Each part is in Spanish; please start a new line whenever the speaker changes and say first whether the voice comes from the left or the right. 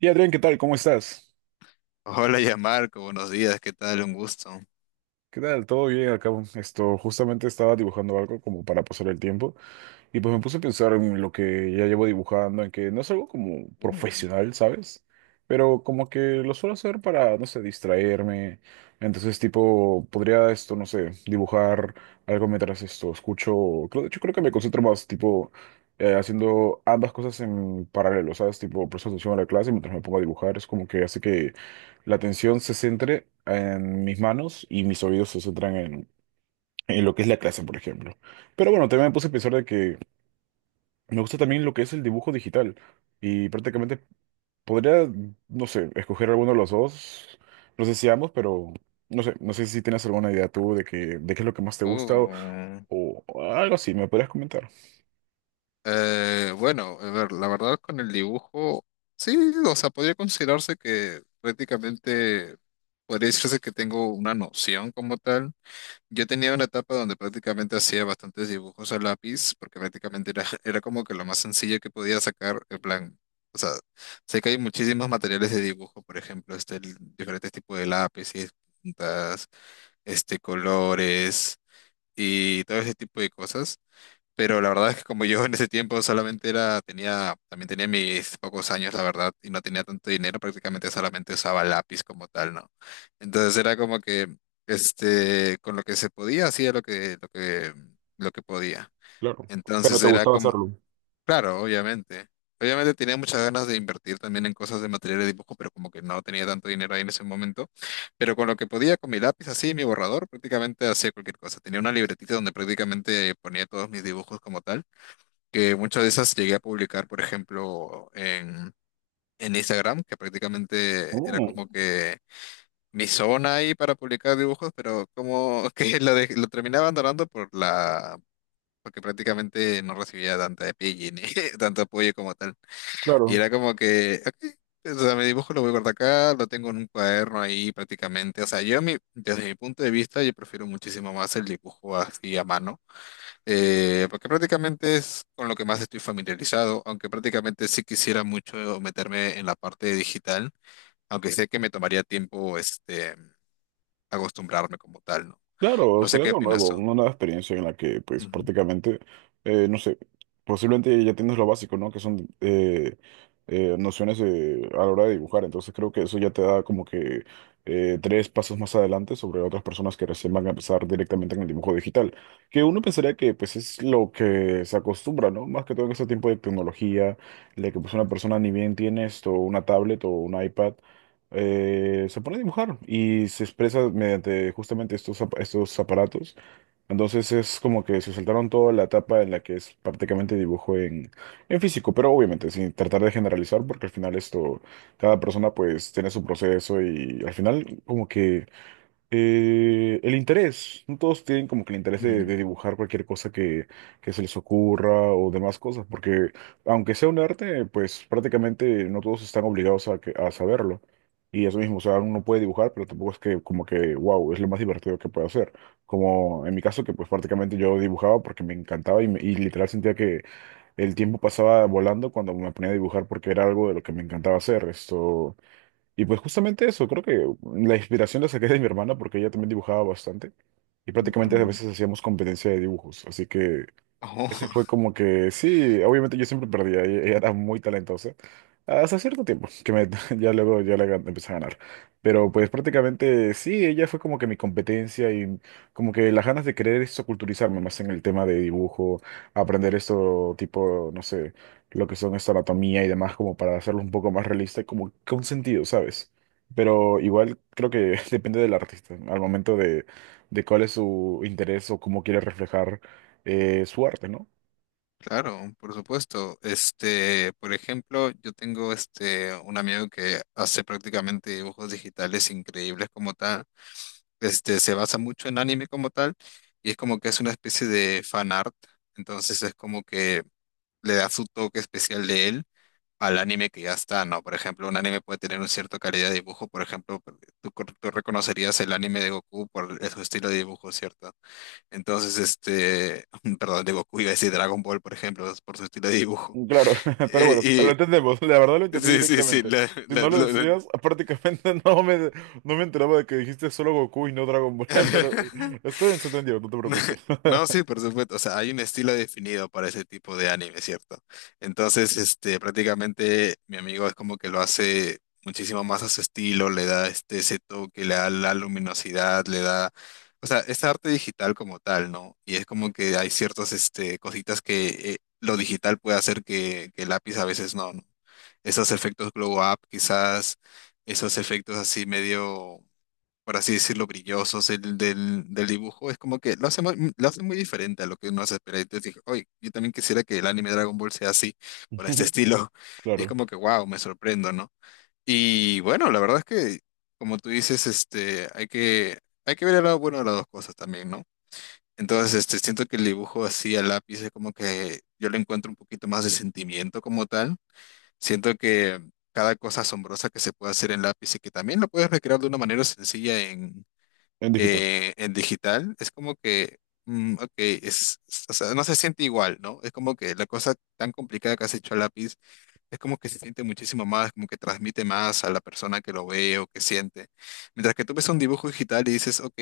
right: Y Adrián, ¿qué tal? ¿Cómo estás?
left: Hola, Marco, buenos días, ¿qué tal? Un gusto.
right: ¿Qué tal? ¿Todo bien acá? Esto, justamente estaba dibujando algo como para pasar el tiempo. Y pues me puse a pensar en lo que ya llevo dibujando, en que no es algo como
left: Uh,
right: profesional, ¿sabes? Pero como que lo suelo hacer para, no sé, distraerme. Entonces, tipo, podría esto, no sé, dibujar algo mientras esto escucho. Creo, de hecho, creo que me concentro más, tipo, haciendo ambas cosas en paralelo, ¿sabes? Tipo, presto atención a la clase mientras me pongo a dibujar. Es como que hace que la atención se centre en mis manos y mis oídos se centran en lo que es la clase, por ejemplo. Pero bueno, también me puse a pensar de que me gusta también lo que es el dibujo digital y prácticamente podría, no sé, escoger alguno de los dos, no sé si ambos, pero no sé, no sé si tienes alguna idea tú de que, de qué es lo que más te gusta
left: uh.
right: o algo así, me podrías comentar.
left: Bueno, a ver, la verdad con el dibujo, sí, o sea, podría considerarse que prácticamente, podría decirse que tengo una noción como tal. Yo tenía una etapa donde prácticamente hacía bastantes dibujos a lápiz, porque prácticamente era, era como que lo más sencillo que podía sacar, en plan, o sea, sé que hay muchísimos materiales de dibujo, por ejemplo, diferentes tipos de lápices, puntas. Colores y todo ese tipo de cosas. Pero la verdad es que como yo en ese tiempo solamente era, tenía, también tenía mis pocos años, la verdad, y no tenía tanto dinero, prácticamente solamente usaba lápiz como tal, ¿no? Entonces era como que, con lo que se podía, hacía lo que podía.
right: Claro. Pero
left: Entonces
right: te
left: era
right: gustaba
left: como,
right: hacerlo.
left: claro, obviamente. Obviamente tenía muchas ganas de invertir también en cosas de material de dibujo, pero como que no tenía tanto dinero ahí en ese momento. Pero con lo que podía, con mi lápiz así, mi borrador, prácticamente hacía cualquier cosa. Tenía una libretita donde prácticamente ponía todos mis dibujos como tal, que muchas de esas llegué a publicar, por ejemplo, en Instagram, que prácticamente era
right: Oh,
left: como que mi zona ahí para publicar dibujos, pero como que lo terminaba abandonando por la... porque prácticamente no recibía tanta apoyo, ni tanto apoyo como tal. Y
right: claro.
left: era como que, ok, o sea, mi dibujo lo voy a guardar acá, lo tengo en un cuaderno ahí prácticamente. O sea, desde mi punto de vista, yo prefiero muchísimo más el dibujo así a mano, porque prácticamente es con lo que más estoy familiarizado, aunque prácticamente sí quisiera mucho meterme en la parte digital, aunque sé que me tomaría tiempo acostumbrarme como tal, ¿no?
right: Claro,
left: No sé
right: será
left: qué
right: algo
left: opinas
right: nuevo,
left: tú.
right: una nueva experiencia en la que, pues,
left: Ujú.
right: prácticamente, no sé, posiblemente ya tienes lo básico, ¿no? Que son nociones de- a la hora de dibujar. Entonces creo que eso ya te da como que tres pasos más adelante sobre otras personas que recién van a empezar directamente en el dibujo digital. Que uno pensaría que, pues, es lo que se acostumbra, ¿no? Más que todo en ese tiempo de tecnología, de que, pues, una persona ni bien tiene esto, una tablet o un iPad se pone a dibujar y se expresa mediante justamente estos, ap- estos aparatos. Entonces es como que se saltaron toda la etapa en la que es prácticamente dibujo en físico, pero obviamente sin tratar de generalizar porque al final esto, cada persona pues tiene su proceso y al final como que... el interés, no todos tienen como que el interés
left: Ujú.
right: de dibujar cualquier cosa que se les ocurra o demás cosas, porque aunque sea un arte, pues prácticamente no todos están obligados a, que- a saberlo. Y eso mismo, o sea, uno puede dibujar, pero tampoco es que como que, wow, es lo más divertido que puede hacer. Como en mi caso, que pues prácticamente yo dibujaba porque me encantaba y, me- y literal sentía que el tiempo pasaba volando cuando me ponía a dibujar porque era algo de lo que me encantaba hacer. Esto... Y pues justamente eso, creo que la inspiración la saqué de mi hermana porque ella también dibujaba bastante y prácticamente a
left: Mm.
right: veces hacíamos competencia de dibujos, así que ese
left: Oh,
right: fue como que, sí, obviamente yo siempre perdía, ella era muy talentosa, hasta cierto tiempo, que me- ya luego yo le gan- empecé a ganar, pero pues prácticamente sí, ella fue como que mi competencia y como que las ganas de querer eso, culturizarme más en el tema de dibujo, aprender esto tipo, no sé, lo que son esta anatomía y demás, como para hacerlo un poco más realista y como con sentido, ¿sabes? Pero igual creo que depende del artista, al momento de cuál es su interés o cómo quiere reflejar su arte, ¿no?
left: claro, por supuesto. Por ejemplo, yo tengo un amigo que hace prácticamente dibujos digitales increíbles como tal. Se basa mucho en anime como tal y es como que es una especie de fan art. Entonces es como que le da su toque especial de él al anime que ya está, ¿no? Por ejemplo, un anime puede tener una cierta calidad de dibujo. Por ejemplo, tú, tú reconocerías el anime de Goku por su estilo de dibujo, ¿cierto? Entonces, perdón, de Goku iba a decir Dragon Ball, por ejemplo, por su estilo de dibujo.
right: Claro, pero bueno, lo
left: Eh,
right: entendemos, la verdad lo
left: y
right: entendí
left: sí, sí, sí,
right: directamente. Si no lo decías, prácticamente no me, no me enteraba de que dijiste solo Goku y no Dragon Ball, pero estoy bien, se entendió, no te preocupes.
left: no, sí, por supuesto. O sea, hay un estilo definido para ese tipo de anime, ¿cierto? Entonces, prácticamente mi amigo es como que lo hace muchísimo más a su estilo, le da ese toque, le da la luminosidad, o sea, es arte digital como tal, ¿no? Y es como que hay ciertas, cositas que lo digital puede hacer que el lápiz a veces no, ¿no? Esos efectos glow up, quizás, esos efectos así medio, por así decirlo, brillosos del dibujo, es como que lo hace muy diferente a lo que uno hace. Pero entonces dije, oye, yo también quisiera que el anime Dragon Ball sea así, por este
right: Ujú,
left: estilo. Y es
right: claro,
left: como que, wow, me sorprendo, ¿no? Y bueno, la verdad es que, como tú dices, hay que ver el lado bueno de las dos cosas también, ¿no? Entonces, siento que el dibujo así a lápiz es como que yo le encuentro un poquito más de sentimiento como tal. Siento que cada cosa asombrosa que se puede hacer en lápiz y que también lo puedes recrear de una manera sencilla
right: en digital.
left: en digital, es como que, mm, ok, o sea, no se siente igual, ¿no? Es como que la cosa tan complicada que has hecho a lápiz, es como que se siente muchísimo más, como que transmite más a la persona que lo ve o que siente. Mientras que tú ves un dibujo digital y dices, ok,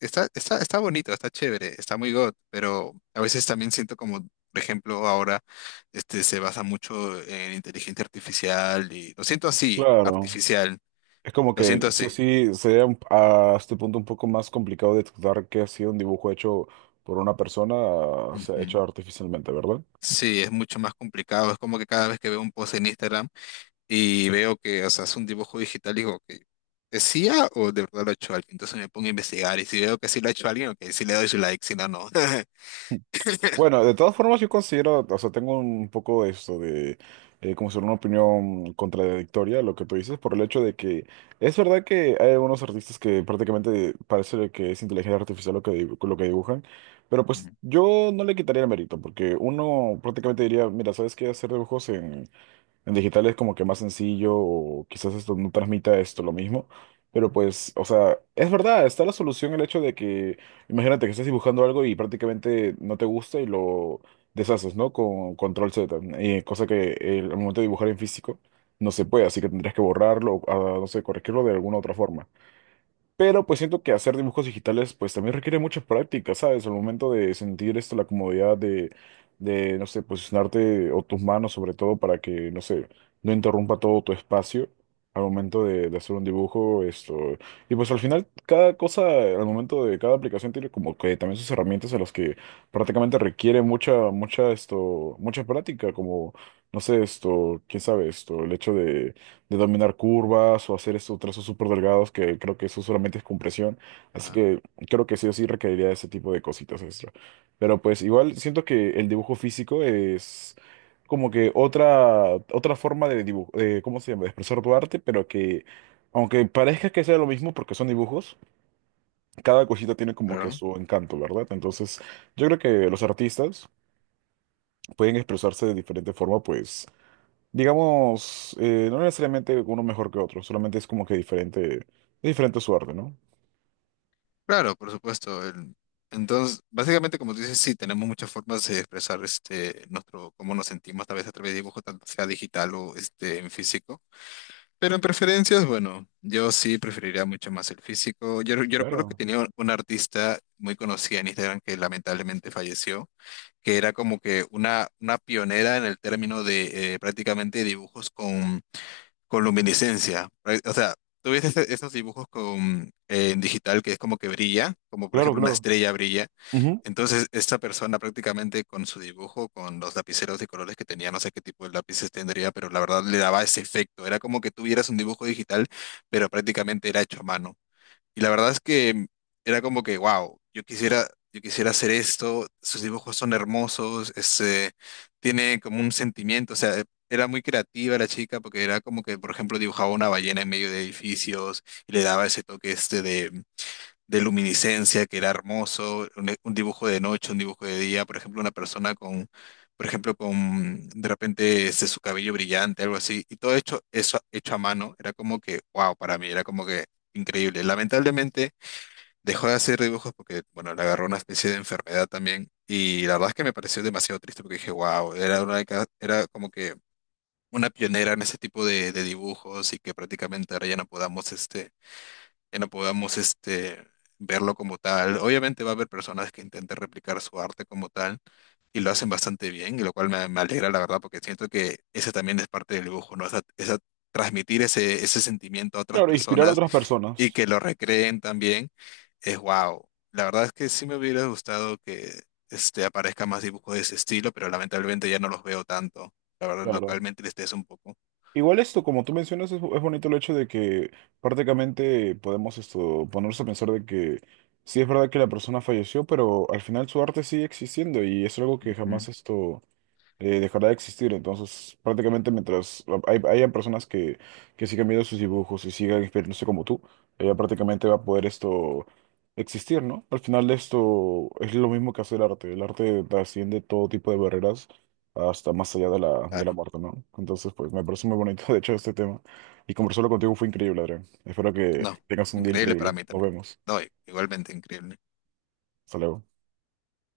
left: está bonito, está chévere, está muy god, pero a veces también siento como, por ejemplo, ahora se basa mucho en inteligencia artificial y lo siento así,
right: Claro,
left: artificial,
right: es como
left: lo
right: que
left: siento
right: sí o
left: así.
right: sí sería un- a este punto un poco más complicado detectar que ha sido un dibujo hecho por una persona, o sea, hecho artificialmente, ¿verdad?
left: Sí, es mucho más complicado. Es como que cada vez que veo un post en Instagram y veo que, o sea, es un dibujo digital, digo que ¿es IA o de verdad lo ha hecho alguien? Entonces me pongo a investigar y si veo que sí lo ha hecho alguien, ok, sí le doy su like, si no, no.
right: Bueno, de todas formas yo considero, o sea, tengo un poco de esto de, como ser una opinión contradictoria a lo que tú dices, por el hecho de que es verdad que hay algunos artistas que prácticamente parece que es inteligencia artificial lo que, dibu- lo que dibujan, pero pues yo no le quitaría el mérito, porque uno prácticamente diría, mira, ¿sabes qué? Hacer dibujos en digital es como que más sencillo, o quizás esto no transmita esto lo mismo, pero pues, o sea, es verdad, está la solución el hecho de que, imagínate que estás dibujando algo y prácticamente no te gusta y lo deshaces, ¿no? Con control Z, cosa que al momento de dibujar en físico no se puede, así que tendrías que borrarlo, o, ah, no sé, corregirlo de alguna otra forma. Pero pues siento que hacer dibujos digitales pues también requiere mucha práctica, ¿sabes? Al momento de sentir esto, la comodidad de, no sé, posicionarte o tus manos sobre todo para que, no sé, no interrumpa todo tu espacio al momento de hacer un dibujo, esto. Y pues al final cada cosa, al momento de cada aplicación tiene como que también sus herramientas en las que prácticamente requiere esto, mucha práctica, como, no sé, esto, quién sabe, esto, el hecho de dominar curvas o hacer esos trazos súper delgados que creo que eso solamente es compresión. Así
left: Claro,
right: que creo que sí o sí requeriría de ese tipo de cositas extra. Pero pues igual siento que el dibujo físico es como que otra, otra forma de dibujo, de, ¿cómo se llama? De expresar tu arte, pero que aunque parezca que sea lo mismo porque son dibujos, cada cosita tiene como que
left: claro,
right: su encanto, ¿verdad? Entonces yo creo que los artistas pueden expresarse de diferente forma, pues digamos, no necesariamente uno mejor que otro, solamente es como que diferente, de diferente suerte, ¿no?
left: claro, por supuesto. Entonces, básicamente, como tú dices, sí, tenemos muchas formas de expresar nuestro cómo nos sentimos, tal vez a través de dibujo, tanto sea digital o en físico. Pero en preferencias, bueno, yo sí preferiría mucho más el físico. Yo recuerdo que
right: Claro,
left: tenía una artista muy conocida en Instagram que lamentablemente falleció, que era como que una pionera en el término de prácticamente dibujos con luminiscencia. O sea, tú ves esos dibujos con, en digital que es como que brilla, como por
right: claro,
left: ejemplo una
right: claro.
left: estrella brilla.
right: Ujú.
left: Entonces, esta persona prácticamente con su dibujo, con los lapiceros de colores que tenía, no sé qué tipo de lápices tendría, pero la verdad le daba ese efecto. Era como que tuvieras un dibujo digital, pero prácticamente era hecho a mano. Y la verdad es que era como que, wow, yo quisiera hacer esto, sus dibujos son hermosos, tiene como un sentimiento, o sea, era muy creativa la chica porque era como que, por ejemplo, dibujaba una ballena en medio de edificios y le daba ese toque este de luminiscencia, que era hermoso, un dibujo de noche, un dibujo de día, por ejemplo, una persona con, por ejemplo, con de repente ese su cabello brillante, algo así, y todo hecho, eso hecho a mano, era como que, wow, para mí, era como que increíble. Lamentablemente dejó de hacer dibujos porque, bueno, le agarró una especie de enfermedad también, y la verdad es que me pareció demasiado triste porque dije, wow, era como que una pionera en ese tipo de dibujos y que prácticamente ahora ya no podamos que no podamos este, verlo como tal. Obviamente va a haber personas que intenten replicar su arte como tal y lo hacen bastante bien, y lo cual me alegra la verdad porque siento que ese también es parte del dibujo, ¿no? Transmitir ese sentimiento a otras
right: Claro, inspirar a
left: personas
right: otras
left: y
right: personas,
left: que lo recreen también es wow. La verdad es que sí me hubiera gustado que aparezca más dibujos de ese estilo, pero lamentablemente ya no los veo tanto. La verdad,
right: claro.
left: localmente les es un poco.
right: Igual esto, como tú mencionas, es bonito el hecho de que prácticamente podemos esto, ponerse a pensar de que sí es verdad que la persona falleció, pero al final su arte sigue existiendo y es algo que
left: Ujú.
right: jamás esto dejará de existir. Entonces, prácticamente mientras ah, hay, hayan personas que sigan viendo sus dibujos y sigan inspirándose como tú, ella prácticamente va a poder esto existir, ¿no? Al final esto es lo mismo que hacer arte. El arte trasciende todo tipo de barreras hasta más allá de la
left: Claro,
right: muerte, ¿no? Entonces, pues me parece muy bonito, de hecho, este tema. Y conversarlo contigo fue increíble, Adrián. Espero que
left: no,
right: tengas un día
left: increíble para
right: increíble.
left: mí
right: Nos
left: también.
right: vemos.
left: No, igualmente increíble.
right: Hasta luego.